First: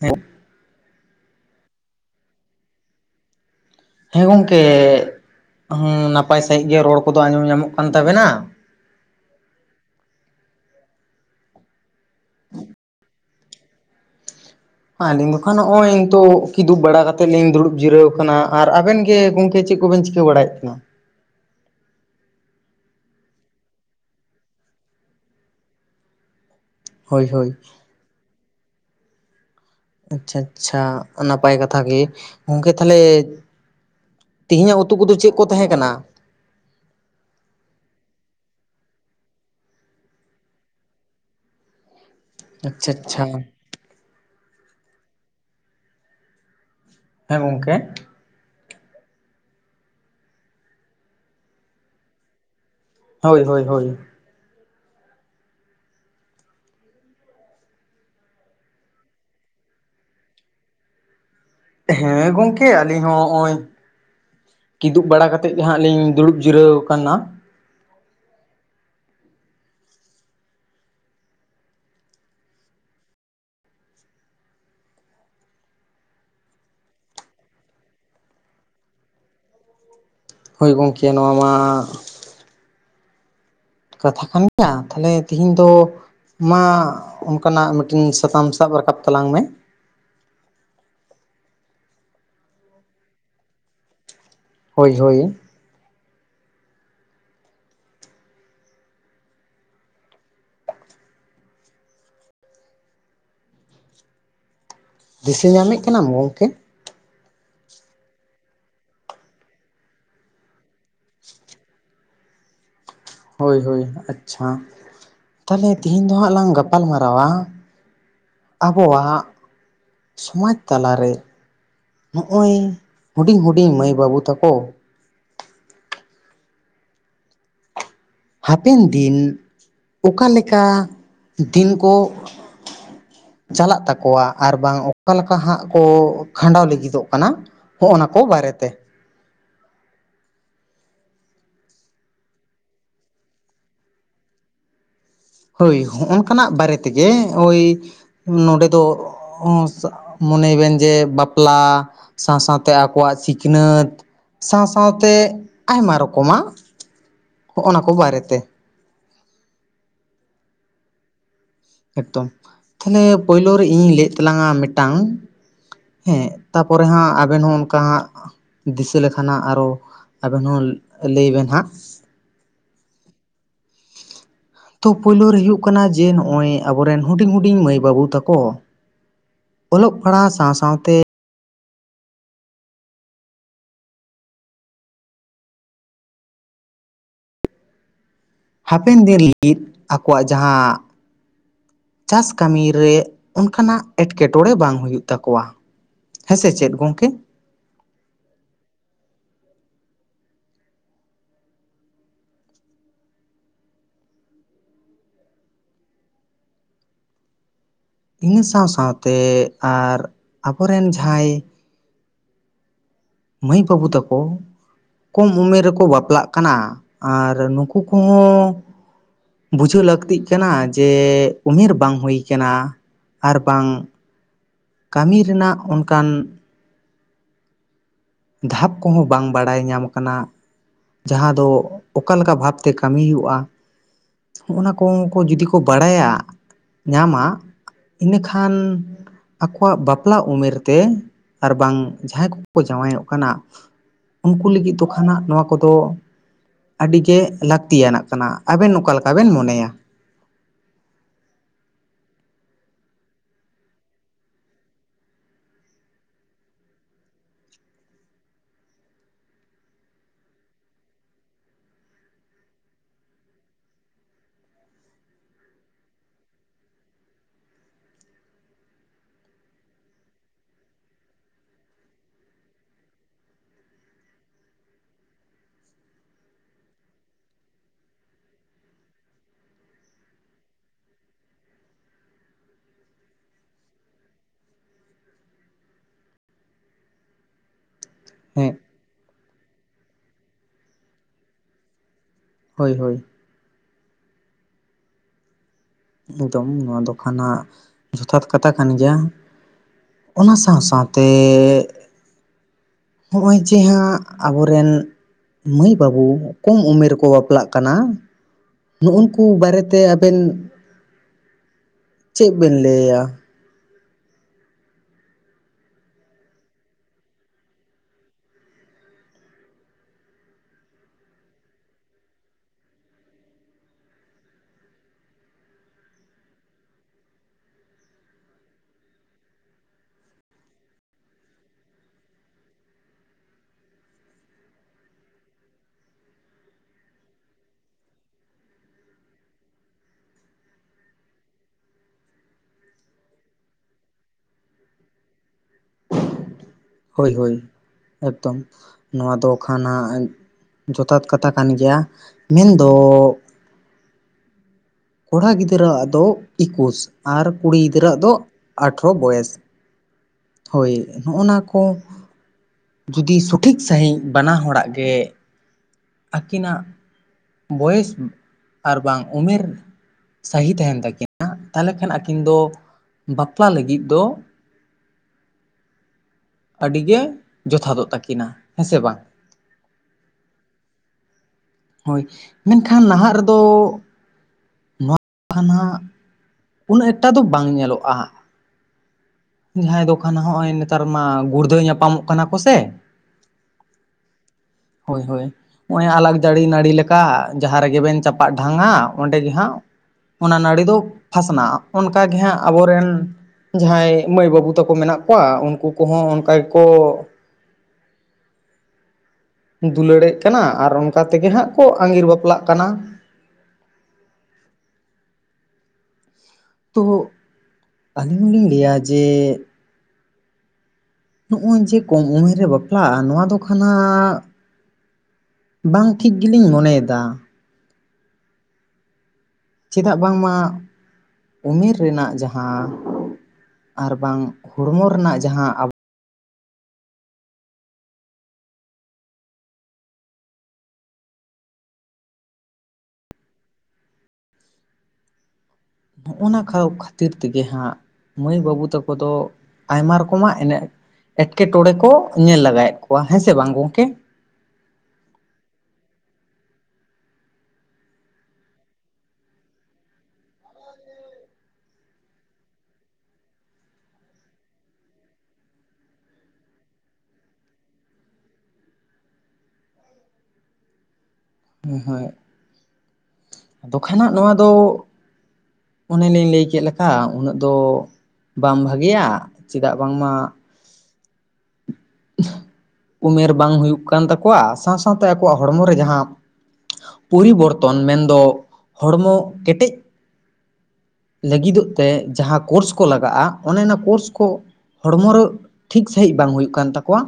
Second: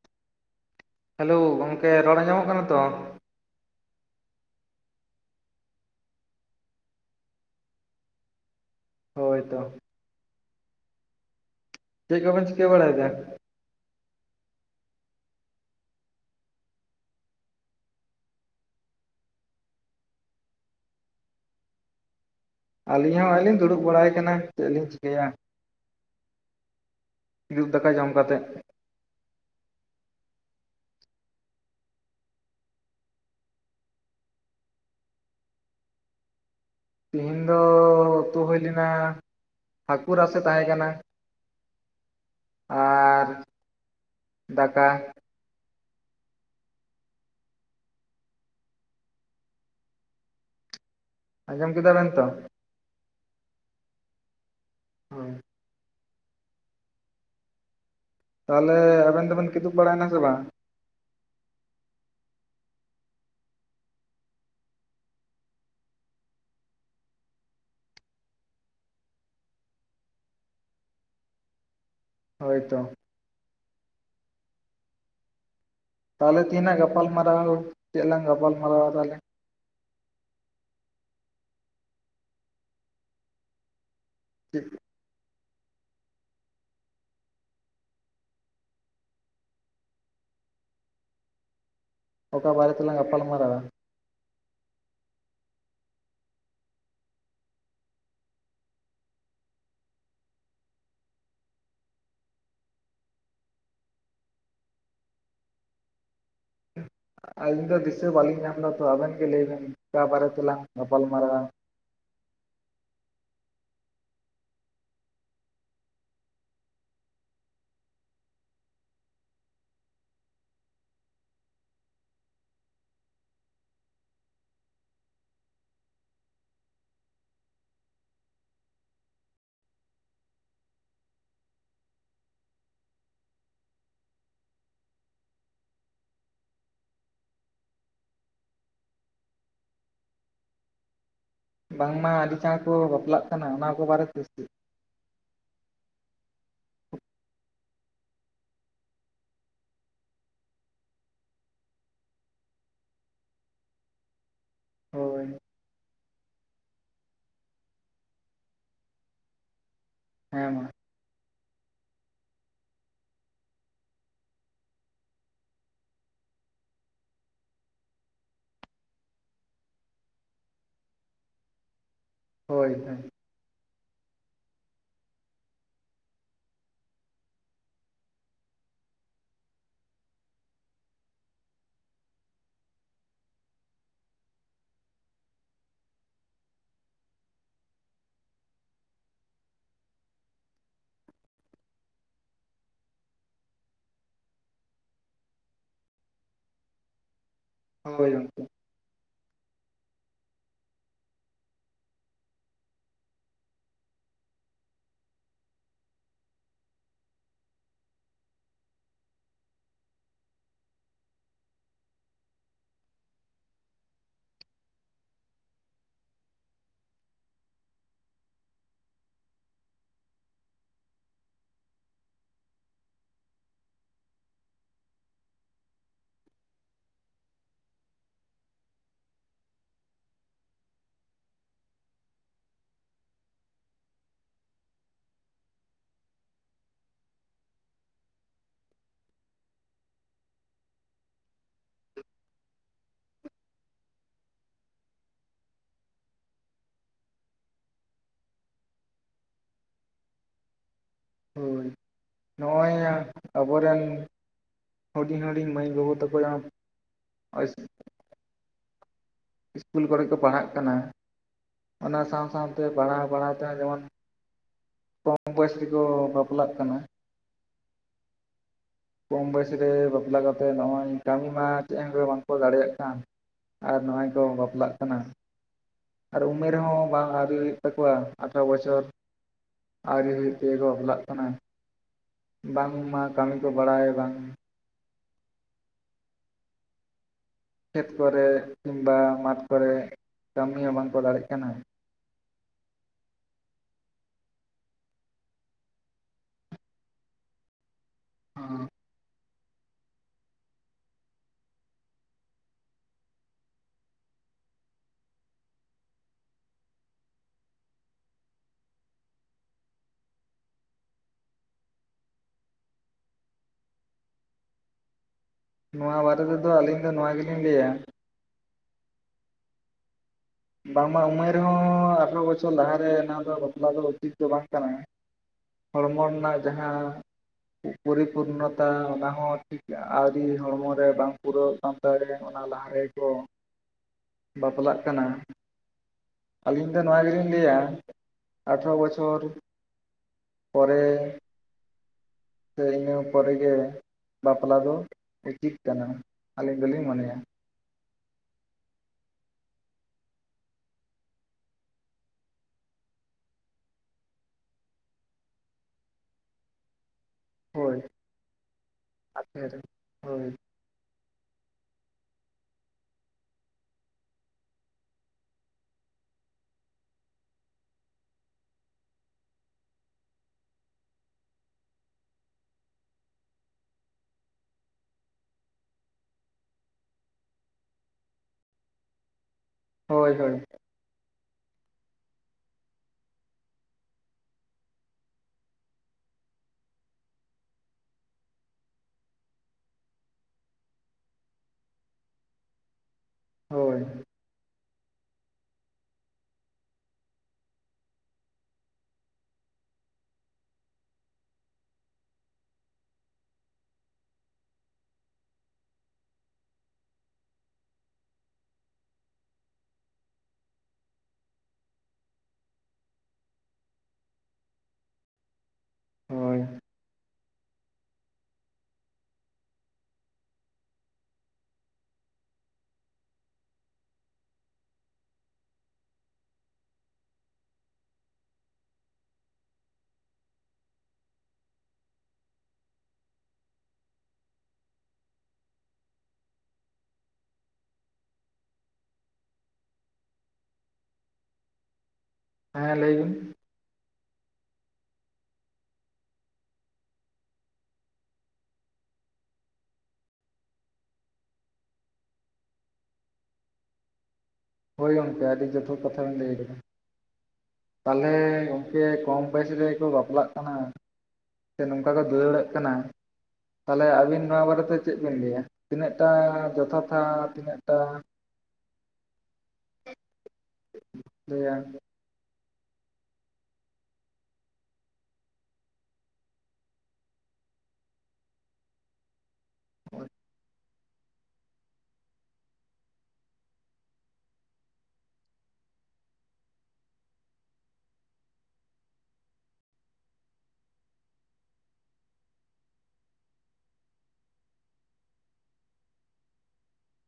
ᱦᱮᱸ᱾ ᱦᱮᱞᱳ ᱜᱚᱝᱠᱮ ᱨᱚᱲ ᱟᱱᱡᱚᱢᱚᱜ ᱠᱟᱱᱟ ᱛᱚ? ᱦᱮᱸ ᱜᱚᱝᱠᱮ ᱱᱟᱯᱟᱭ ᱥᱟᱺᱦᱤᱡ ᱜᱮ ᱨᱚᱲ ᱠᱚᱫᱚ ᱟᱸᱡᱚᱢ ᱧᱟᱢᱚᱜ ᱠᱟᱱ ᱛᱟᱵᱮᱱᱟ᱾ ᱦᱳᱭ ᱛᱚ᱾ ᱪᱮᱫ ᱠᱚᱵᱤᱱ ᱪᱤᱠᱟᱹ ᱵᱟᱲᱟᱭᱮᱫᱟ? ᱟᱹᱞᱤᱧ ᱫᱚᱠᱷᱟᱱ ᱱᱚᱜᱚᱭ ᱱᱤᱛᱚᱜ ᱠᱤᱫᱩᱵ ᱵᱟᱲᱟ ᱠᱟᱛᱮᱫ ᱞᱤᱧ ᱫᱩᱲᱩᱵ ᱡᱤᱨᱟᱹᱣ ᱟᱠᱟᱱᱟ ᱟᱨ ᱟᱵᱮᱱ ᱜᱮ ᱜᱚᱝᱠᱮᱼᱼ ᱪᱮᱫ ᱠᱚᱵᱮᱱ ᱪᱤᱠᱟᱹ ᱵᱟᱲᱟᱭᱮᱫ ᱠᱟᱱᱟ᱾ ᱟᱹᱞᱤᱧ ᱦᱚᱸ ᱦᱚᱜ-ᱚᱭ ᱞᱤᱧ ᱫᱩᱲᱩᱵ ᱵᱟᱲᱟᱭ ᱠᱟᱱᱟ ᱪᱮᱫ ᱞᱤᱧ ᱪᱤᱠᱟᱹᱭᱟ᱾ ᱦᱳᱭ ᱦᱳᱭ ᱠᱤᱫᱩᱵ ᱫᱟᱠᱟ ᱡᱚᱢ ᱠᱟᱛᱮᱫ᱾ ᱟᱪᱪᱷᱟ ᱟᱪᱪᱷᱟ ᱱᱟᱯᱟᱭ ᱠᱟᱛᱷᱟ ᱜᱮ ᱜᱚᱝᱠᱮ ᱛᱟᱦᱞᱮ ᱼᱼ ᱛᱮᱦᱮᱧᱟᱜ ᱩᱛᱩ ᱠᱚᱫᱚ ᱪᱮᱫ ᱠᱚ ᱛᱟᱦᱮᱸ ᱠᱟᱱᱟ? ᱛᱤᱦᱤᱧ ᱫᱚ ᱩᱛᱩ ᱦᱩᱭ ᱞᱮᱱᱟ ᱦᱟᱹᱠᱩ ᱨᱟᱥᱮ ᱛᱟᱦᱮᱸ ᱠᱟᱱᱟ᱾ ᱟᱪᱪᱷᱟ ᱟᱪᱪᱷᱟ ᱟᱨ ᱫᱟᱠᱟᱼᱼ ᱦᱮᱸ ᱜᱚᱢᱠᱮᱼᱼ ᱟᱡᱚᱢ ᱠᱮᱫᱟ ᱵᱮᱱ ᱛᱚ᱾ ᱦᱳᱭ ᱦᱳᱭ ᱦᱳᱭ᱾ ᱦᱮᱸ᱾ ᱛᱟᱦᱚᱞᱮ ᱟᱵᱮᱱ ᱫᱚᱵᱮᱱ ᱠᱤᱫᱩᱵ ᱵᱟᱲᱟᱭᱮᱱᱟ ᱥᱮ ᱵᱟᱝ? ᱦᱮᱸ ᱜᱚᱝᱠᱮ ᱟᱹᱞᱤᱧ ᱦᱚᱸ ᱱᱚᱜᱼᱚᱭᱼᱼ ᱠᱤᱫᱩᱵ ᱵᱟᱲᱟ ᱠᱟᱛᱮᱫ ᱜᱮ ᱦᱟᱸᱜ ᱞᱤᱧ ᱫᱩᱲᱩᱵ ᱡᱤᱨᱟᱹᱣ ᱟᱠᱟᱱᱟ᱾ ᱦᱳᱭ ᱛᱚ᱾ ᱛᱟᱦᱚᱞᱮ ᱛᱮᱦᱮᱱᱟᱜ ᱜᱟᱯᱟᱞᱢᱟᱨᱟᱣ ᱪᱮᱫ ᱞᱟᱝ ᱜᱟᱯᱟᱞ ᱢᱟᱨᱟᱨᱟᱣᱟ ᱛᱟᱦᱚᱞᱮ᱾ ᱦᱳᱭ ᱜᱚᱢᱠᱮ ᱱᱚᱣᱟ ᱢᱟᱼᱼ ᱠᱟᱛᱷᱟ ᱠᱟᱱ ᱪᱮᱫ ᱜᱮᱭᱟ᱾ ᱛᱟᱦᱚᱞᱮ ᱛᱤᱦᱤᱧ ᱫᱚ ᱢᱟ ᱚᱱᱠᱟᱱᱟᱜ ᱢᱤᱫᱴᱤᱱ ᱥᱟᱛᱟᱢ ᱥᱟᱵ ᱨᱟᱠᱟᱵ ᱛᱟᱞᱟᱝ ᱢᱮ᱾ ᱚᱠᱟ ᱵᱟᱨᱮ ᱛᱮᱞᱟᱝ ᱜᱟᱯᱟᱞᱢᱟᱨᱟᱣᱟ᱾ ᱦᱳᱭ ᱦᱳᱭ᱾ ᱫᱤᱥᱟᱹ ᱧᱟᱢᱮᱫ ᱠᱟᱱᱟᱢ ᱜᱚᱢᱠᱮ᱾ ᱟᱹᱞᱤᱧ ᱫᱚ ᱫᱤᱥᱟᱹ ᱵᱟᱹᱞᱤᱧ ᱧᱟᱢ ᱞᱮᱫᱟ ᱛᱚ ᱟᱵᱮᱱ ᱜᱮ ᱞᱟᱹᱭ ᱵᱮᱱ ᱚᱠᱟ ᱵᱟᱨᱮ ᱛᱮᱞᱟᱝ ᱜᱟᱯᱟᱞᱢᱟᱨᱟᱣᱟ᱾ ᱦᱳᱭ ᱦᱳᱭ ᱟᱪᱪᱷᱟ ᱛᱟᱦᱚᱞᱮ ᱛᱮᱦᱮᱧ ᱫᱚ ᱦᱟᱸᱜ ᱞᱟᱝ ᱜᱟᱯᱟᱞ ᱢᱟᱨᱟᱣᱟᱼᱼ ᱟᱵᱚᱣᱟᱜ ᱥᱚᱢᱟᱡᱽ ᱛᱟᱞᱟᱨᱮᱼᱼ ᱱᱚᱜ-ᱚᱭ ᱦᱩᱰᱤᱧ ᱦᱩᱰᱤᱧ ᱢᱟᱹᱭ ᱵᱟᱹᱵᱩ ᱛᱟᱠᱚ ᱦᱟᱯᱮᱱ ᱫᱤᱱ ᱚᱠᱟ ᱞᱮᱠᱟ ᱫᱤᱱ ᱠᱚ ᱪᱟᱞᱟᱜ ᱛᱟᱠᱚᱣᱟ ᱟᱨ ᱵᱟᱝ ᱚᱠᱟ ᱞᱮᱠᱟ ᱦᱟᱸᱜ ᱠᱚ ᱠᱷᱟᱸᱰᱟᱣ ᱞᱟᱹᱜᱤᱫᱚᱜ ᱠᱟᱱᱟ᱾ ᱦᱚᱸᱜᱼᱱᱟ ᱠᱚ ᱵᱟᱨᱮᱛᱮ᱾ ᱵᱟᱝᱢᱟ ᱟᱹᱰᱤ ᱪᱟᱸᱬ ᱠᱚ ᱵᱟᱯᱞᱟᱜ ᱠᱟᱱᱟ ᱚᱱᱟ ᱠᱚ ᱵᱟᱨᱮᱛᱮ ᱦᱳᱭ ᱦᱚᱸᱜᱼᱚᱱᱠᱟᱱᱟᱜ ᱵᱟᱨᱮ ᱛᱮᱜᱮ ᱳᱭ ᱱᱚᱰᱮ ᱫᱚ ᱢᱚᱱᱮᱭ ᱵᱮᱱ ᱡᱮ ᱵᱟᱯᱞᱟ ᱥᱟᱸᱣ ᱥᱟᱸᱣ ᱛᱮ ᱟᱠᱚᱣᱟᱜ ᱥᱤᱠᱷᱱᱟᱹᱛ ᱥᱟᱸᱣ ᱥᱟᱸᱣ ᱛᱮ ᱦᱳᱭ ᱟᱭᱢᱟ ᱨᱚᱠᱚᱢᱟᱜ ᱦᱚᱸᱜᱚ-ᱱᱟ ᱠᱚ ᱵᱟᱨᱮᱛᱮ᱾ ᱦᱮᱸ ᱢᱟ, ᱮᱠᱫᱚᱢ ᱛᱟᱦᱞᱮ ᱯᱳᱭᱞᱳ ᱨᱮ ᱤᱧᱤᱧ ᱞᱟᱹᱭᱮᱫ ᱛᱟᱞᱟᱝᱟ ᱢᱤᱫᱴᱟᱝ ᱦᱮᱸ ᱛᱟᱯᱚᱨᱮ ᱦᱟᱸᱜ ᱟᱵᱮᱱ ᱦᱚᱸ ᱚᱱᱠᱟ ᱦᱟᱸᱜ ᱫᱤᱥᱟᱹ ᱞᱮᱠᱷᱟᱱ ᱦᱟᱸᱜ ᱟᱨᱚ ᱟᱵᱮᱱ ᱦᱚᱸ ᱞᱟᱹᱭ ᱵᱮᱱ ᱦᱟᱸᱜ᱾ ᱦᱳᱭ, ᱦᱮᱸ᱾ ᱛᱚ ᱯᱳᱭᱞᱳ ᱨᱮ ᱦᱩᱭᱩᱜ ᱠᱟᱱᱟ ᱡᱮ, ᱱᱚᱜ-ᱚᱭ ᱟᱵᱚᱨᱮᱱ ᱦᱩᱰᱤᱧ ᱦᱩᱰᱤᱧ ᱢᱟᱹᱭ ᱵᱟᱹᱵᱩ ᱛᱟᱠᱚ ᱚᱞᱚᱜ ᱯᱟᱲᱦᱟᱣ ᱥᱟᱶ ᱥᱟᱶ ᱛᱮ ᱦᱟᱯᱮᱱ ᱫᱤᱱ ᱞᱟᱹᱜᱤᱫ ᱟᱠᱚᱣᱟᱜ ᱡᱟᱦᱟᱸ ᱪᱟᱥ ᱠᱟᱹᱢᱤ ᱨᱮ ᱚᱱᱠᱟᱱᱟᱜ ᱮᱸᱴᱠᱮ ᱴᱚᱬᱮ ᱵᱟᱝ ᱦᱩᱭᱩᱜ ᱛᱟᱠᱚᱣᱟ᱾ ᱦᱮᱸᱥᱮ ᱪᱮᱫ ᱜᱚᱝᱠᱮ? ᱦᱳᱭ ᱜᱚᱝᱠᱮ᱾ ᱤᱱᱟᱹ ᱥᱟᱣ ᱥᱟᱣ ᱛᱮ ᱟᱨ ᱟᱵᱚᱨᱮᱱ ᱡᱟᱦᱟᱸᱭ ᱢᱟᱹᱭ ᱵᱟᱹᱵᱩ ᱛᱟᱠᱚ ᱠᱚᱢ ᱩᱢᱮᱨ ᱨᱮᱠᱚ ᱵᱟᱯᱞᱟᱜ ᱠᱟᱱᱟ᱾ ᱟᱨ ᱱᱩᱠᱩ ᱠᱚᱦᱚᱸ ᱵᱩᱡᱷᱟᱹᱣ ᱞᱟᱹᱠᱛᱤᱜ ᱠᱟᱱᱟ ᱡᱮ ᱩᱢᱮᱨ ᱵᱟᱝ ᱦᱩᱭ ᱠᱟᱱᱟ ᱟᱨ ᱵᱟᱝ ᱠᱟᱹᱢᱤ ᱨᱮᱱᱟᱜ ᱚᱱᱠᱟᱱ ᱫᱷᱟᱯ ᱠᱚᱦᱚᱸ ᱵᱟᱝ ᱵᱟᱲᱟᱭ ᱧᱟᱢ ᱠᱟᱱᱟ᱾ ᱡᱟᱦᱟᱸ ᱫᱚ ᱚᱠᱟ ᱞᱮᱠᱟ ᱵᱷᱟᱵᱽ ᱛᱮ ᱠᱟᱹᱢᱤ ᱦᱩᱭᱩᱜᱼᱟ᱾ ᱦᱚᱸᱜ ᱚᱱᱟ ᱠᱚ ᱡᱩᱫᱤ ᱠᱚ ᱵᱟᱲᱟᱭᱟ ᱧᱟᱢᱟ ᱤᱱᱟᱹ ᱠᱷᱟᱱ ᱟᱠᱚᱣᱟᱜ ᱵᱟᱯᱞᱟ ᱩᱢᱮᱨ ᱛᱮ, ᱟᱨ ᱵᱟᱝ ᱡᱟᱦᱟᱸᱭ ᱠᱚ ᱠᱚ ᱡᱟᱸᱣᱟᱭᱚᱜ ᱠᱟᱱᱟᱜ ᱩᱱᱠᱩ ᱞᱟᱹᱜᱤᱫ ᱫᱚ ᱠᱷᱟᱱᱟᱜ ᱦᱟᱸᱜ ᱱᱚᱣᱟ ᱠᱚᱫᱚ ᱟᱹᱰᱤ ᱜᱮ ᱞᱟᱹᱠᱛᱤᱭᱟᱱᱟᱜ ᱠᱟᱱᱟ, ᱟᱵᱮᱱ ᱚᱠᱟ ᱞᱮᱠᱟ ᱵᱮᱱ ᱢᱚᱱᱮᱭᱟ᱾ ᱦᱳᱭ ᱱᱚᱜᱼᱚᱭ ᱟᱵᱚᱨᱮᱱ ᱦᱩᱰᱤᱧ ᱦᱩᱰᱤᱧ ᱢᱟᱹᱭ ᱵᱟᱹᱵᱩ ᱛᱟᱠᱚ [unintelligible] ᱤᱥᱠᱩᱞ ᱠᱚᱨᱮ ᱠᱚ ᱯᱟᱲᱦᱟᱜ ᱠᱟᱱᱟ, ᱚᱱᱟ ᱥᱟᱣ ᱥᱟᱣ ᱛᱮ ᱯᱟᱲᱦᱟᱣ ᱵᱟᱲᱦᱟᱣ ᱛᱮᱦᱚᱸ ᱡᱮᱢᱚᱱ ᱠᱚᱢ ᱵᱚᱭᱮᱥ ᱨᱮᱠᱚ ᱵᱟᱯᱞᱟᱜ ᱠᱟᱱᱟ᱾ ᱠᱚᱢ ᱵᱚᱭᱮᱥ ᱨᱮ ᱵᱟᱯᱞᱟ ᱠᱟᱛᱮᱜ ᱱᱚᱜᱚᱭ ᱠᱟᱹᱢᱤ ᱢᱟ ᱪᱮᱫ ᱮᱢ ᱨᱮ ᱵᱟᱝᱠᱚ ᱫᱟᱲᱮᱭᱟᱜ ᱠᱟᱱ᱾ ᱟᱨ ᱱᱚᱜᱼᱚᱭ ᱠᱚ ᱵᱟᱯᱞᱟᱜ ᱠᱟᱱᱟ᱾ ᱟᱨ ᱩᱢᱮᱨ ᱦᱚᱸ ᱵᱟᱝ ᱟᱹᱣᱨᱤ ᱦᱩᱭᱩᱜ ᱛᱟᱠᱚᱣᱟ, ᱟᱴᱷᱟᱨᱚ ᱵᱚᱪᱷᱚᱨ ᱟᱹᱣᱨᱤ ᱦᱩᱭᱩᱜ ᱛᱮᱜᱮ ᱠᱚ ᱵᱟᱯᱞᱟᱜ ᱠᱟᱱᱟ᱾ ᱵᱟᱝᱢᱟ ᱠᱟᱹᱢᱤ ᱠᱚ ᱵᱟᱲᱟᱭ ᱵᱟᱝ ᱠᱷᱮᱛ ᱠᱚᱨᱮᱜ ᱦᱮᱸ ᱠᱤᱢᱵᱟ ᱢᱟᱴᱷ ᱠᱚᱨᱮᱜ ᱠᱟᱹᱢᱤ ᱦᱚᱸ ᱵᱟᱝ ᱠᱚ ᱫᱟᱲᱮᱜ ᱠᱟᱱᱟ᱾ ᱦᱳᱭ-ᱦᱳᱭ᱾ ᱮᱠᱫᱚᱢ ᱱᱚᱣᱟ ᱫᱚ ᱠᱷᱟᱱ ᱦᱟᱸᱜ ᱡᱚᱛᱷᱟᱛ ᱠᱟᱛᱷᱟ ᱠᱟᱱ ᱜᱮᱭᱟ᱾ ᱚᱱᱟ ᱥᱟᱣ ᱥᱟᱣ ᱛᱮ ᱦᱚᱸᱜᱼᱚᱭ ᱡᱮ ᱦᱟᱸᱜ ᱟᱵᱚᱨᱮᱱ ᱢᱟᱹᱭ ᱵᱟᱹᱵᱩ ᱠᱚᱢ ᱩᱢᱮᱨ ᱨᱮᱠᱚ ᱵᱟᱯᱞᱟᱜ ᱠᱟᱱᱟ᱾ ᱱᱩᱜ ᱩᱱᱠᱩ ᱵᱟᱨᱮᱛᱮ ᱟᱵᱮᱱ ᱪᱮᱫ ᱵᱮᱱ ᱞᱟᱹᱭᱟ? ᱱᱚᱣᱟ ᱵᱟᱨᱮ ᱛᱮᱫᱚ ᱟᱹᱞᱤᱧ ᱫᱚ ᱱᱚᱣᱟ ᱜᱮᱞᱤᱧ ᱞᱟᱹᱭᱟ ᱵᱟᱝᱢᱟ ᱩᱢᱮᱨᱮ ᱦᱚᱸ ᱟᱴᱷᱟᱨᱚ ᱵᱚᱪᱷᱚᱨ ᱞᱟᱦᱟᱨᱮ ᱚᱱᱟ ᱫᱚ ᱵᱟᱯᱞᱟ ᱫᱚ ᱩᱪᱤᱛ ᱫᱚ ᱵᱟᱝ ᱠᱟᱱᱟ ᱾ ᱦᱚᱲᱢᱚ ᱨᱮᱱᱟᱜ ᱡᱟᱦᱟᱸ ᱯᱚᱨᱤᱯᱩᱨᱱᱚᱛᱟ ᱚᱱᱟ ᱦᱚᱸ ᱴᱷᱤᱠ ᱟᱣᱨᱤ ᱦᱚᱲᱢᱚ ᱨᱮ ᱵᱟᱝ ᱯᱩᱨᱟᱹᱣ ᱠᱟᱱ ᱛᱟᱹ ᱨᱮ ᱚᱱᱟ ᱞᱟᱦᱟ ᱨᱮᱠᱚ ᱵᱟᱯᱞᱟᱜ ᱠᱟᱱᱟ᱾ ᱟᱹᱞᱤᱧ ᱫᱚ ᱱᱚᱣᱟ ᱜᱮᱞᱤᱧ ᱞᱟᱹᱭᱟ ᱟᱴᱷᱟᱨᱚ ᱵᱚᱪᱷᱚᱨ ᱯᱚᱨᱮ ᱥᱮ ᱤᱱᱟᱹ ᱯᱚᱨᱮᱜᱮ ᱵᱟᱯᱞᱟ ᱫᱚ ᱩᱪᱤᱛ ᱠᱟᱱᱟ᱾ ᱟᱞᱤᱧ ᱫᱚᱞᱤᱧ ᱦᱳᱭ ᱢᱚᱱᱮᱭᱟ ᱦᱳᱭ ᱮᱠᱫᱚᱢ ᱱᱚᱣᱟ ᱫᱚ ᱠᱷᱟᱱᱟᱜ ᱮᱸᱡ ᱡᱚᱛᱷᱟᱛ ᱠᱟᱛᱷᱟ ᱠᱟᱱ ᱜᱮᱭᱟ ᱢᱮᱱᱫᱚ ᱠᱚᱲᱟ ᱜᱤᱫᱽᱨᱟᱹᱣᱟᱜ ᱫᱚ ᱤᱠᱩᱥ᱾ ᱟᱨ ᱠᱩᱲᱤ ᱦᱳᱭ ᱜᱤᱫᱽᱨᱟᱹᱟᱜ ᱫᱚ ᱟᱴᱷᱨᱚ ᱵᱚᱭᱮᱥ᱾ ᱦᱳᱭ ᱱᱚᱜᱼ ᱱᱟ ᱠᱚ᱾ ᱡᱩᱫᱤ ᱥᱚᱴᱷᱤᱠ ᱥᱟᱹᱦᱤᱸᱡ ᱵᱟᱱᱟ ᱦᱚᱲᱟ ᱜᱮ ᱟᱹᱠᱤᱱᱟᱜ ᱵᱚᱭᱮᱥ ᱟᱨ ᱵᱟᱝ ᱩᱢᱮᱨ ᱥᱟᱹᱦᱤ ᱛᱟᱦᱮᱱ ᱛᱟᱹᱠᱤᱱᱟ ᱛᱟᱦᱞᱮ ᱠᱷᱟᱱ ᱟᱹᱠᱤᱱ ᱫᱚ ᱵᱟᱯᱞᱟ ᱞᱟᱹᱜᱤᱫ ᱫᱚ [unintelligible] ᱟᱹᱰᱤ ᱜᱮ ᱡᱚᱛᱷᱟᱛ ᱫᱚᱜ ᱛᱟᱹᱠᱤᱱᱟ ᱦᱮᱸ ᱥᱮ ᱵᱟᱝ? ᱦᱳᱭ ᱦᱳᱭ᱾ ᱦᱳᱭ ᱢᱮᱱᱠᱷᱟᱱ ᱱᱟᱦᱟᱜ ᱨᱮᱫᱚ ᱦᱟᱱ ᱦᱟᱸᱜ ᱩᱱᱟᱹᱜ ᱮᱠᱴᱟ ᱫᱚ ᱵᱟᱝ ᱧᱮᱞᱚᱜᱼᱟ ᱦᱟᱸᱜ᱾ ᱡᱟᱦᱟᱸᱭ ᱫᱚᱠᱟᱱ ᱱᱚᱜ-ᱚᱭ ᱱᱮᱛᱟᱨ ᱢᱟ ᱜᱩᱲᱫᱟᱹᱣ ᱧᱟᱯᱟᱢᱚᱜ ᱠᱟᱱᱟ ᱠᱚᱥᱮ᱾ ᱦᱳᱭ᱾ ᱦᱳᱭ ᱦᱳᱭ᱾ ᱚᱸᱜᱼᱚᱭ ᱦᱟᱸᱜ ᱟᱞᱟᱜᱡᱟᱹᱲᱤ ᱱᱟᱹᱲᱤ ᱞᱮᱠᱟ ᱡᱟᱦᱟᱸ ᱨᱮᱜᱮ ᱵᱮᱱ ᱪᱟᱯᱟᱜ ᱰᱷᱟᱝ-ᱟᱸ ᱚᱸᱰᱮ ᱜᱮ ᱦᱟᱸᱜ᱾ ᱚᱱᱟ ᱱᱟᱹᱲᱤ ᱫᱚ ᱯᱷᱟᱥᱱᱟᱜ-ᱟ ᱚᱱᱠᱟ ᱜᱮ ᱦᱟᱸᱜ ᱟᱵᱚᱨᱮᱱ ᱡᱟᱦᱟᱸᱭ ᱢᱟᱹᱭ ᱵᱟᱹᱵᱩ ᱛᱟᱹᱠᱩ ᱢᱮᱱᱟᱜ ᱠᱚᱣᱟ ᱩᱱᱠᱩ ᱠᱚᱦᱚᱸ ᱚᱱᱠᱟ ᱜᱮᱠᱚ ᱫᱩᱞᱟᱹᱲᱮᱜ ᱠᱟᱱᱟ ᱟᱨ ᱚᱱᱠᱟ ᱛᱮᱜᱮ ᱦᱟᱸᱜ ᱠᱚ ᱟᱸᱜᱤᱨ ᱵᱟᱯᱞᱟᱜ ᱠᱟᱱᱟ᱾ ᱦᱳᱭ᱾ ᱛᱚ ᱟᱹᱞᱤᱧ ᱞᱤᱧ ᱞᱟᱹᱭᱟ ᱡᱮ ᱱᱚᱜᱼᱚᱭ ᱡᱮ ᱠᱚᱢ ᱩᱢᱮᱨᱮ ᱨᱮᱵᱟᱯᱞᱟᱜᱼᱟ ᱱᱚᱣᱟ ᱫᱚ ᱠᱟᱱᱟᱜᱻ ᱵᱟᱝ ᱴᱷᱤᱠ ᱜᱤᱞᱤᱧ ᱢᱚᱱᱮᱭᱮᱫᱟ᱾ ᱪᱮᱫᱟᱜ ᱵᱟᱝᱢᱟ? ᱩᱢᱮᱨ ᱨᱮᱱᱟᱜ ᱡᱟᱦᱟᱸ ᱟᱨᱵᱟᱝ ᱦᱚᱲᱢᱚ ᱨᱮᱱᱟᱜ ᱡᱟᱦᱟᱸ ᱟᱵᱚ ᱦᱮᱸ ᱞᱟᱹᱭ ᱵᱤᱱ᱾ ᱱᱚᱜᱼᱚ ᱱᱟ ᱠᱷᱟᱹᱣ ᱠᱷᱟᱹᱛᱤᱨ ᱛᱮᱜᱮ ᱦᱟᱸᱜ᱾ ᱢᱟᱹᱭ ᱵᱟᱹᱵᱩ ᱛᱟᱹᱠᱚ ᱫᱚ ᱟᱭᱢᱟ ᱨᱚᱠᱚᱢᱟᱜ ᱮᱱᱮᱡ ᱮᱴᱠᱮᱴᱚᱬᱮ ᱠᱚ ᱧᱮᱞ ᱞᱟᱜᱟᱭᱮᱫ ᱠᱚᱣᱟ ᱦᱮᱸ ᱥᱮ ᱵᱟᱝ ᱜᱚᱝᱠᱮ᱾ ᱦᱳᱭ ᱜᱚᱝᱠᱮ ᱟᱹᱰᱤ ᱡᱚᱛᱷᱟᱛ ᱠᱟᱛᱷᱟ ᱵᱮᱱ ᱞᱟᱹᱭ ᱠᱟᱫᱟ᱾ ᱯᱟᱞᱮ ᱜᱚᱝᱠᱮ ᱠᱚᱢ ᱵᱚᱭᱮᱥ ᱨᱮᱜᱮ ᱠᱚ ᱵᱟᱯᱞᱟᱜ ᱠᱟᱱᱟ᱾ ᱥᱮ ᱱᱚᱝᱠᱟ ᱠᱚ ᱫᱟᱹᱲᱮᱜ ᱠᱟᱱᱟ᱾ ᱛᱟᱦᱚᱞᱮ ᱟᱵᱤᱱ ᱱᱚᱣᱟ ᱵᱟᱨᱮᱛᱮ ᱪᱮᱜ ᱵᱤᱱ ᱞᱟᱹᱭᱟ ᱛᱤᱱᱟᱹᱜ ᱴᱟ ᱡᱚᱛᱷᱟᱛᱷᱟ ᱛᱤᱱᱟᱹᱜ ᱴᱟ ᱞᱟᱹᱭᱟ ᱦᱮᱸ ᱦᱳᱸᱭ ᱟᱫᱚ ᱫᱚᱠᱷᱟᱱᱟᱜ ᱱᱚᱣᱟ ᱫᱳ ᱚᱱᱮᱞᱤᱧ ᱞᱟᱹᱭ ᱠᱮᱫ ᱞᱮᱠᱟ ᱩᱱᱟᱹᱜ ᱫᱚ ᱵᱟᱝ ᱵᱷᱟᱹᱜᱮᱭᱟ ᱪᱮᱫᱟᱜ ᱵᱟᱝᱢᱟ ᱩᱢᱮᱨ ᱵᱟᱝ ᱦᱩᱭᱩᱜ ᱠᱟᱱ ᱛᱟᱠᱚᱣᱟ ᱥᱟᱶ ᱥᱟᱶᱛᱮ ᱟᱠᱚᱣᱟᱜ ᱦᱚᱲᱢᱚ ᱨᱮ ᱡᱟᱦᱟᱸ ᱯᱚᱨᱤᱵᱚᱨᱛᱚᱱ ᱢᱮᱱᱫᱚ ᱦᱚᱲᱢᱚ ᱠᱮᱴᱮᱡ ᱞᱟᱹᱜᱤᱫᱚᱜ ᱛᱮ ᱡᱟᱦᱟᱸ ᱠᱳᱨᱥ ᱠᱚ ᱞᱟᱜᱟᱜ-ᱟ ᱚᱱᱮ ᱚᱱᱟ ᱠᱳᱨᱥ ᱠᱚ ᱦᱚᱲᱢᱚ ᱨᱚ ᱴᱷᱤᱠ ᱥᱟᱺᱦᱤᱡ ᱵᱟᱝ ᱦᱩᱭᱩᱜ ᱠᱟᱱ ᱛᱟᱠᱚ᱾ ᱠᱚᱣᱟ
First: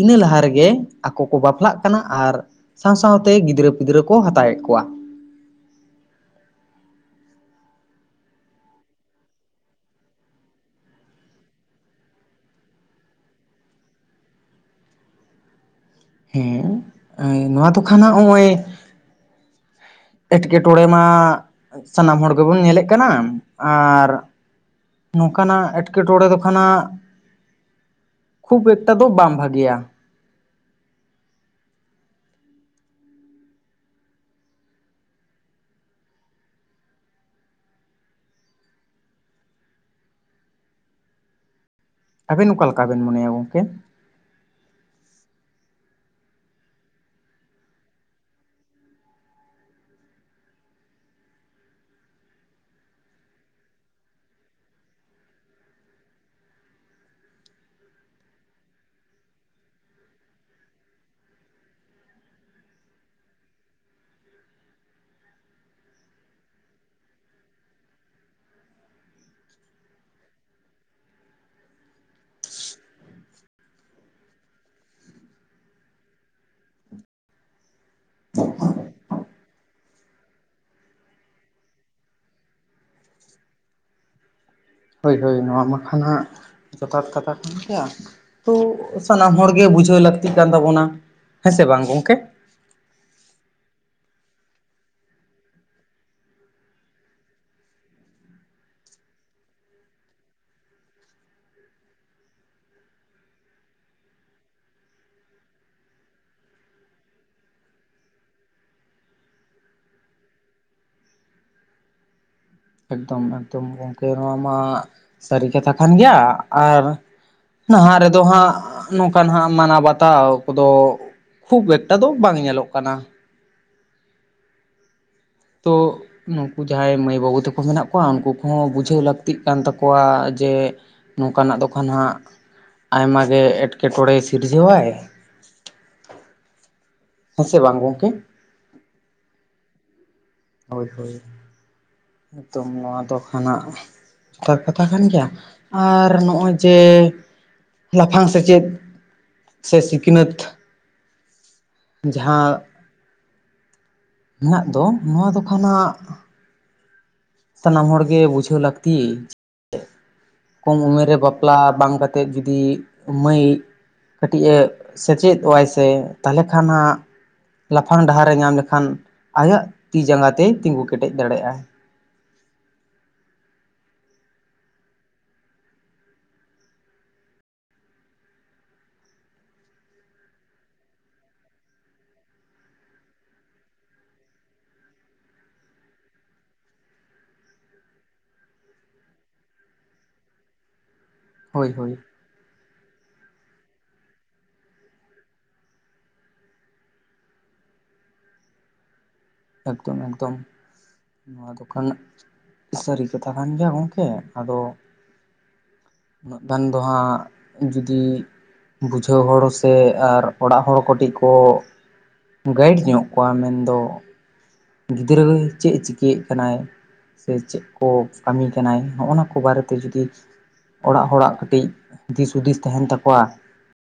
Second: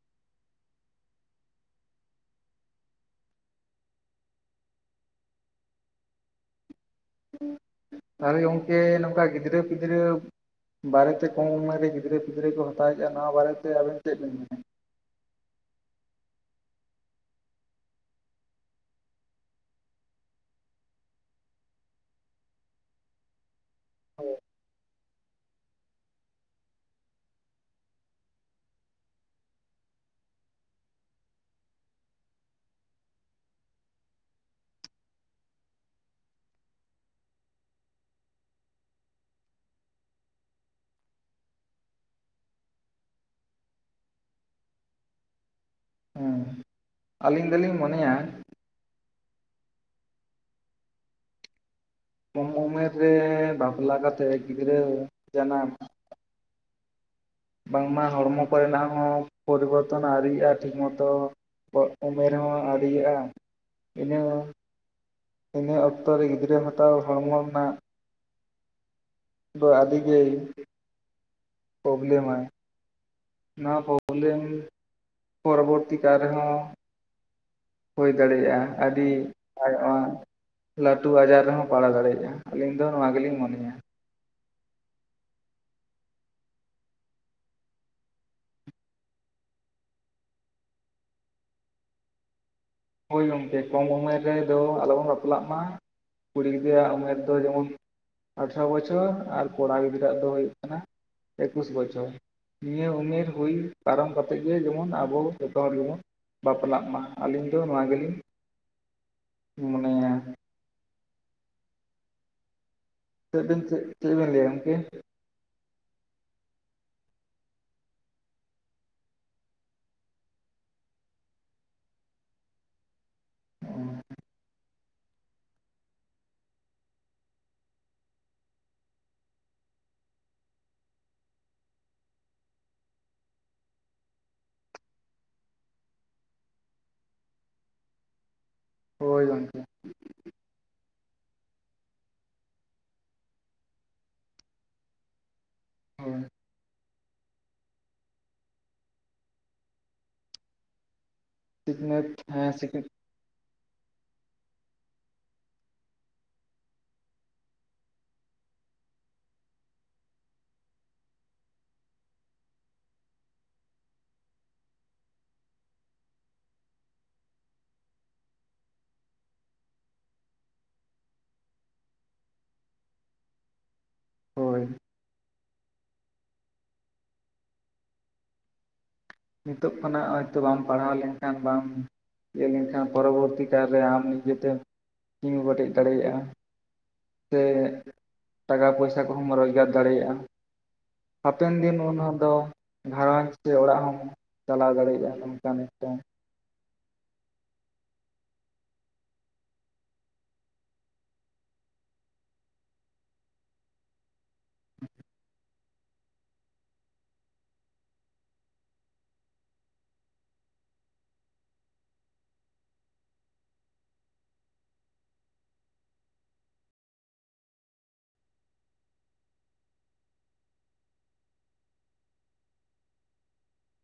ᱤᱱᱟᱹ ᱞᱟᱦᱟ ᱨᱮᱜᱮ ᱟᱠᱚ ᱠᱚ ᱵᱟᱯᱞᱟᱜ ᱠᱟᱱᱟ ᱟᱨ ᱥᱟᱶ ᱥᱟᱶ ᱛᱮ ᱜᱤᱫᱽᱨᱟᱹ ᱯᱤᱫᱽᱨᱟᱹ ᱠᱚ ᱦᱟᱛᱟᱣᱮᱫ ᱠᱚᱣᱟ᱾ ᱛᱟᱦᱚᱞᱮ ᱜᱚᱝᱠᱮ ᱱᱚᱝᱠᱟ ᱜᱤᱫᱽᱨᱟᱹᱼ ᱯᱤᱫᱽᱨᱟᱹ ᱵᱟᱨᱮᱛᱮ ᱠᱚᱢ ᱩᱢᱮᱨ ᱨᱮ ᱜᱤᱫᱽᱨᱟᱹ- ᱯᱤᱫᱽᱨᱟᱹ ᱠᱚ ᱦᱟᱛᱟᱣᱮᱫᱼᱟ, ᱱᱚᱣᱟ ᱵᱟᱨᱮ ᱛᱮ ᱟᱵᱮᱱ ᱪᱮᱫ ᱵᱮᱱ ᱢᱮᱱᱮᱜᱼᱟ? ᱦᱮᱸ ᱱᱚᱣᱟ ᱫᱚ ᱠᱷᱟᱱᱟᱜ ᱦᱚᱜᱼᱚᱭᱼᱼ ᱮᱸᱴᱠᱮ ᱴᱚᱬᱮ ᱢᱟ ᱥᱟᱱᱟᱢ ᱦᱚᱸᱲ ᱜᱮᱵᱚᱱ ᱧᱮᱞᱮᱫ ᱠᱟᱱᱟ ᱟᱨᱼᱼ ᱱᱚᱝᱠᱟᱱᱟᱜ ᱮᱴᱠᱮᱴᱚᱬᱮ ᱫᱚ ᱠᱷᱚᱱᱟᱜ ᱠᱷᱩᱵ ᱮᱠᱴᱟ ᱫᱚ ᱵᱟᱝ ᱵᱷᱟᱜᱮᱭᱟ᱾ ᱟᱹᱵᱤᱱ ᱚᱠᱟ ᱞᱮᱠᱟ ᱵᱤᱱ ᱢᱚᱱᱮᱭᱟ ᱜᱚᱝᱠᱮ? ᱩᱸ ᱟᱹᱞᱤᱝ ᱫᱚᱞᱤᱝ ᱢᱚᱱᱮᱭᱟᱼᱼ ᱠᱚᱢ ᱩᱢᱮᱨ ᱨᱮ ᱵᱟᱯᱞᱟ ᱠᱟᱛᱮᱫ ᱜᱤᱫᱽᱨᱟᱹ ᱡᱟᱱᱟᱢᱼᱼ ᱵᱟᱝᱢᱟ ᱦᱚᱲᱢᱚ ᱠᱚᱨᱮᱱᱟᱜ ᱦᱚᱸ ᱯᱚᱨᱤᱵᱚᱨᱛᱚᱱ ᱟᱹᱣᱨᱤᱜᱼᱟ ᱴᱷᱤᱠ ᱢᱚᱛᱚᱼᱼ ᱯᱚ ᱩᱢᱮᱨ ᱦᱚᱸ ᱟᱹᱣᱨᱤᱜᱼᱟ ᱤᱱᱟᱹᱼᱼ ᱤᱱᱟᱹ ᱚᱠᱛᱚ ᱨᱮ ᱜᱤᱫᱽᱨᱟᱹ ᱦᱟᱛᱟᱣ ᱦᱚᱲᱢᱚ ᱨᱮᱱᱟᱜᱼᱼ ᱫᱚ ᱟᱹᱰᱤ ᱜᱮᱼᱼ ᱯᱚᱵᱞᱮᱢᱟᱭ᱾ ᱱᱚᱣᱟ ᱯᱚᱵᱞᱮᱢ ᱯᱚᱨᱚᱵᱚᱨᱛᱤ ᱠᱟᱞ ᱨᱮᱦᱚᱸᱼᱼ ᱦᱳᱭ ᱫᱟᱲᱮᱭᱟᱜᱼᱟ᱾ᱟᱹᱰᱤ ᱟᱭᱢᱟᱼᱼ ᱞᱟᱹᱴᱩ ᱟᱡᱟᱨ ᱨᱮᱦᱚᱸ ᱯᱟᱲᱟᱣ ᱫᱟᱲᱮᱭᱟᱜᱼᱟ ᱟᱹᱞᱤᱝ ᱫᱚ ᱱᱚᱣᱟ ᱜᱮᱞᱤᱧ ᱢᱚᱱᱮᱭᱟ᱾ ᱦᱳᱭ, ᱦᱳᱭ ᱱᱚᱣᱟ ᱢᱟ ᱠᱷᱟᱱᱟᱜ ᱡᱚᱛᱷᱟᱛ ᱠᱟᱛᱷᱟ ᱠᱟᱱ ᱜᱮᱭᱟ᱾ ᱛᱚ ᱥᱟᱱᱟᱢ ᱦᱚᱲ ᱜᱮ ᱵᱩᱡᱷᱟᱹᱣ ᱞᱟᱹᱠᱛᱤ ᱠᱟᱱ ᱛᱟᱵᱚᱱᱟ ᱦᱮᱸᱥᱮ ᱵᱟᱝ ᱜᱚᱝᱠᱮ᱾ ᱦᱳᱭ ᱜᱚᱝᱠᱮ ᱠᱚᱢ ᱩᱢᱮᱨ ᱨᱮᱫᱚ ᱟᱞᱚ ᱵᱚᱱ ᱵᱟᱯᱞᱟᱜ ᱢᱟ᱾ ᱠᱩᱲᱤ ᱜᱤᱫᱽᱨᱟᱹᱭᱟᱜ ᱩᱢᱮᱨ ᱫᱚ ᱡᱮᱢᱚᱱᱼᱼ ᱟᱴᱷᱨᱚ ᱵᱚᱪᱷᱚᱨ ᱟᱨ ᱠᱚᱲᱟ ᱜᱤᱫᱽᱨᱟᱹᱣᱟᱜ ᱫᱚ ᱦᱩᱭᱩᱜ ᱠᱟᱱᱟ ᱮᱠᱩᱥ ᱵᱚᱪᱷᱚᱨ᱾ ᱱᱤᱭᱟᱹ ᱩᱢᱮᱨ ᱦᱩᱭ ᱯᱟᱨᱚᱢ ᱠᱟᱛᱮᱫ ᱜᱮ ᱡᱮᱢᱚᱱ ᱟᱵᱚ ᱡᱚᱛᱚ ᱦᱚᱲ ᱜᱮᱵᱚᱱᱼᱼ ᱵᱟᱯᱞᱟᱜ ᱢᱟ ᱟᱹᱞᱤᱝ ᱫᱚ ᱱᱚᱣᱟ ᱜᱮᱞᱤᱝ ᱢᱚᱱᱮᱭᱟ᱾ ᱮᱠᱫᱚᱢ ᱪᱮᱫ ᱵᱤᱱ ᱮᱠᱫᱚᱢ ᱜᱚᱢᱠᱮ ᱪᱮᱫ ᱵᱤᱱ ᱱᱚᱣᱟ ᱞᱟᱹᱭᱟ ᱢᱟ ᱜᱚᱢᱠᱮ ᱥᱟᱨᱤ ᱠᱟᱛᱷᱟ ᱠᱟᱱ ᱜᱮᱭᱟ ᱟᱨᱼᱼ ᱱᱟᱦᱟᱸᱜ ᱨᱮᱫᱚ ᱦᱟᱸᱜ ᱱᱚᱝᱠᱟ ᱱᱟᱦᱟᱸᱜ ᱢᱟᱱᱟᱣ ᱵᱟᱛᱟᱣ ᱠᱚᱫᱚᱼᱼ ᱠᱷᱩᱵ ᱮᱠᱴᱟ ᱫᱚ ᱵᱟᱝ ᱧᱮᱞᱚᱜ ᱠᱟᱱᱟ᱾ ᱚᱸ ᱛᱚᱼᱼ ᱱᱩᱠᱩ ᱡᱟᱦᱟᱸᱭ ᱢᱟᱹᱭ ᱵᱟᱹᱵᱩ ᱛᱟᱠᱚ ᱢᱮᱱᱟᱜ ᱠᱚᱣᱟ ᱩᱱᱠᱩ ᱠᱚᱦᱚᱸ ᱵᱩᱡᱷᱟᱹᱣ ᱞᱟᱹᱠᱛᱤᱜ ᱠᱟᱱ ᱛᱟᱠᱚᱣᱟ ᱡᱮᱼᱼ ᱱᱚᱝᱠᱟᱱᱟᱜ ᱫᱚ ᱠᱷᱟᱱ ᱦᱟᱸᱜᱼᱼ ᱟᱭᱢᱟ ᱜᱮ ᱮᱸᱴᱠᱮᱴᱚᱬᱮ ᱥᱤᱨᱡᱟᱹᱣᱟᱭ᱾ ᱦᱮᱸ ᱥᱮ ᱵᱟᱝ ᱜᱚᱝᱠᱮ? ᱦᱳᱭ ᱜᱚᱝᱠᱮ᱾ ᱦᱳᱭ, ᱦᱳᱭ᱾ ᱮᱠᱫᱚᱢ ᱱᱚᱣᱟ ᱫᱚ ᱠᱷᱟᱱ ᱦᱟᱜ ᱡᱚᱛᱷᱟᱛ ᱠᱟᱛᱷᱟ ᱠᱟᱱ ᱜᱮᱭᱟ᱾ ᱟᱨ ᱦᱳᱭ ᱱᱚᱜᱼᱚᱭ ᱡᱮ ᱞᱟᱯᱷᱟᱝ ᱥᱮᱪᱮᱫ ᱥᱮ ᱥᱤᱠᱱᱟᱹᱛᱷᱼᱼ ᱥᱤᱠᱱᱟᱹᱛᱷ ᱦᱮᱸ ᱥᱤ ᱦᱮᱱᱟᱜ ᱫᱚ ᱱᱚᱣᱟ ᱫᱚ ᱠᱷᱟᱱ ᱦᱟᱜᱼᱼ ᱥᱟᱱᱟᱢ ᱦᱚᱲ ᱜᱮ ᱵᱩᱡᱷᱟᱹᱣ ᱞᱟᱹᱠᱛᱤ ᱠᱚᱢ ᱩᱢᱮᱨ ᱨᱮ ᱵᱟᱯᱞᱟ ᱵᱟᱝ ᱠᱟᱛᱮᱫ ᱡᱩᱫᱤ ᱢᱟᱹᱭ ᱠᱟᱹᱴᱤᱡ ᱮ ᱥᱮᱪᱮᱫᱚᱜ-ᱟᱭ ᱥᱮ ᱛᱟᱦᱞᱮ ᱠᱷᱟᱱ ᱦᱟᱸᱜᱼᱼ ᱞᱟᱯᱷᱟᱝ ᱰᱟᱦᱟᱨ ᱮ ᱧᱟᱢ ᱞᱮᱠᱷᱟᱱ ᱟᱭᱟᱜ ᱛᱤ ᱡᱟᱸᱜᱟ ᱛᱮ ᱛᱤᱸᱜᱩ ᱠᱮᱴᱮᱡ ᱫᱟᱲᱮᱭᱟᱜᱼᱟᱭ᱾ ᱦᱳᱭ᱾ ᱱᱤᱛᱳᱜ ᱠᱷᱚᱱᱟᱜ ᱦᱚᱸᱜ-ᱚᱭ ᱛᱚ ᱵᱟᱢ ᱯᱟᱲᱦᱟᱣ ᱞᱮᱱᱠᱷᱟᱱ ᱵᱟᱢ ᱤᱭᱟᱹ ᱞᱮᱱᱠᱷᱟᱱ ᱯᱚᱨᱚᱵᱚᱨᱛᱤ ᱠᱟᱞᱨᱮ ᱟᱢ ᱱᱤᱡᱮᱛᱮᱢ ᱛᱤᱸᱜᱩ ᱠᱮᱴᱮᱡ ᱫᱟᱲᱮᱭᱟᱜᱼᱟ᱾ ᱥᱮ ᱴᱟᱠᱟ ᱯᱚᱭᱥᱟ ᱠᱚᱦᱚᱸᱢ ᱨᱚᱡᱽᱜᱟᱨ ᱫᱟᱲᱮᱭᱟᱜᱼᱟ᱾ ᱦᱟᱯᱮᱱ ᱦᱳᱭ ᱫᱤᱱ ᱦᱳᱭ ᱩᱱ ᱦᱚ ᱫᱚ ᱜᱷᱟᱨᱚᱸᱡᱽ ᱥᱮ ᱚᱲᱟᱜ ᱦᱚᱢ ᱪᱟᱞᱟᱣ ᱫᱟᱲᱮᱭᱟᱜ-ᱟ, ᱚᱱᱠᱟ ᱱᱤᱛᱚᱝᱼᱼ ᱮᱠᱫᱚᱢ ᱮᱠᱫᱚᱢ ᱱᱚᱣᱟ ᱫᱚ ᱠᱷᱟᱱ ᱥᱟᱹᱨᱤ ᱠᱟᱛᱷᱟ ᱠᱟᱱ ᱜᱮᱭᱟ ᱜᱚᱝᱠᱮ ᱟᱫᱚ [inaudible] ᱩᱱᱟᱹᱜ ᱜᱟᱱ ᱫᱚ ᱦᱟᱸᱜ ᱡᱩᱫᱤ ᱵᱩᱡᱷᱟᱹᱣ ᱦᱚᱲ ᱦᱚ ᱥᱮ ᱟᱨ ᱚᱲᱟᱜ ᱦᱚᱲ ᱠᱟᱹᱴᱤᱡ ᱠᱚ ᱜᱟᱭᱤᱰ ᱧᱚᱜ ᱠᱚᱣᱟ ᱢᱮᱱᱫᱚ ᱜᱤᱫᱽᱨᱟᱹ ᱫᱚ ᱪᱮᱫ ᱮ ᱪᱤᱠᱟᱹᱭᱮᱫ ᱠᱟᱱᱟᱭ ᱾ ᱥᱮ ᱪᱮᱫ ᱠᱚ ᱠᱟᱹᱢᱤ ᱠᱟᱱᱟᱭ ᱱᱚᱜ-ᱚ ᱱᱟ ᱠᱚ ᱵᱟᱨᱮᱛᱮ ᱡᱩᱫᱤ ᱚᱲᱟᱜ ᱦᱚᱲᱟᱜ ᱠᱟᱹᱴᱤᱡ ᱫᱤᱥ ᱦᱩᱫᱤᱥ ᱛᱟᱦᱮᱱ ᱛᱟᱠᱚᱣᱟ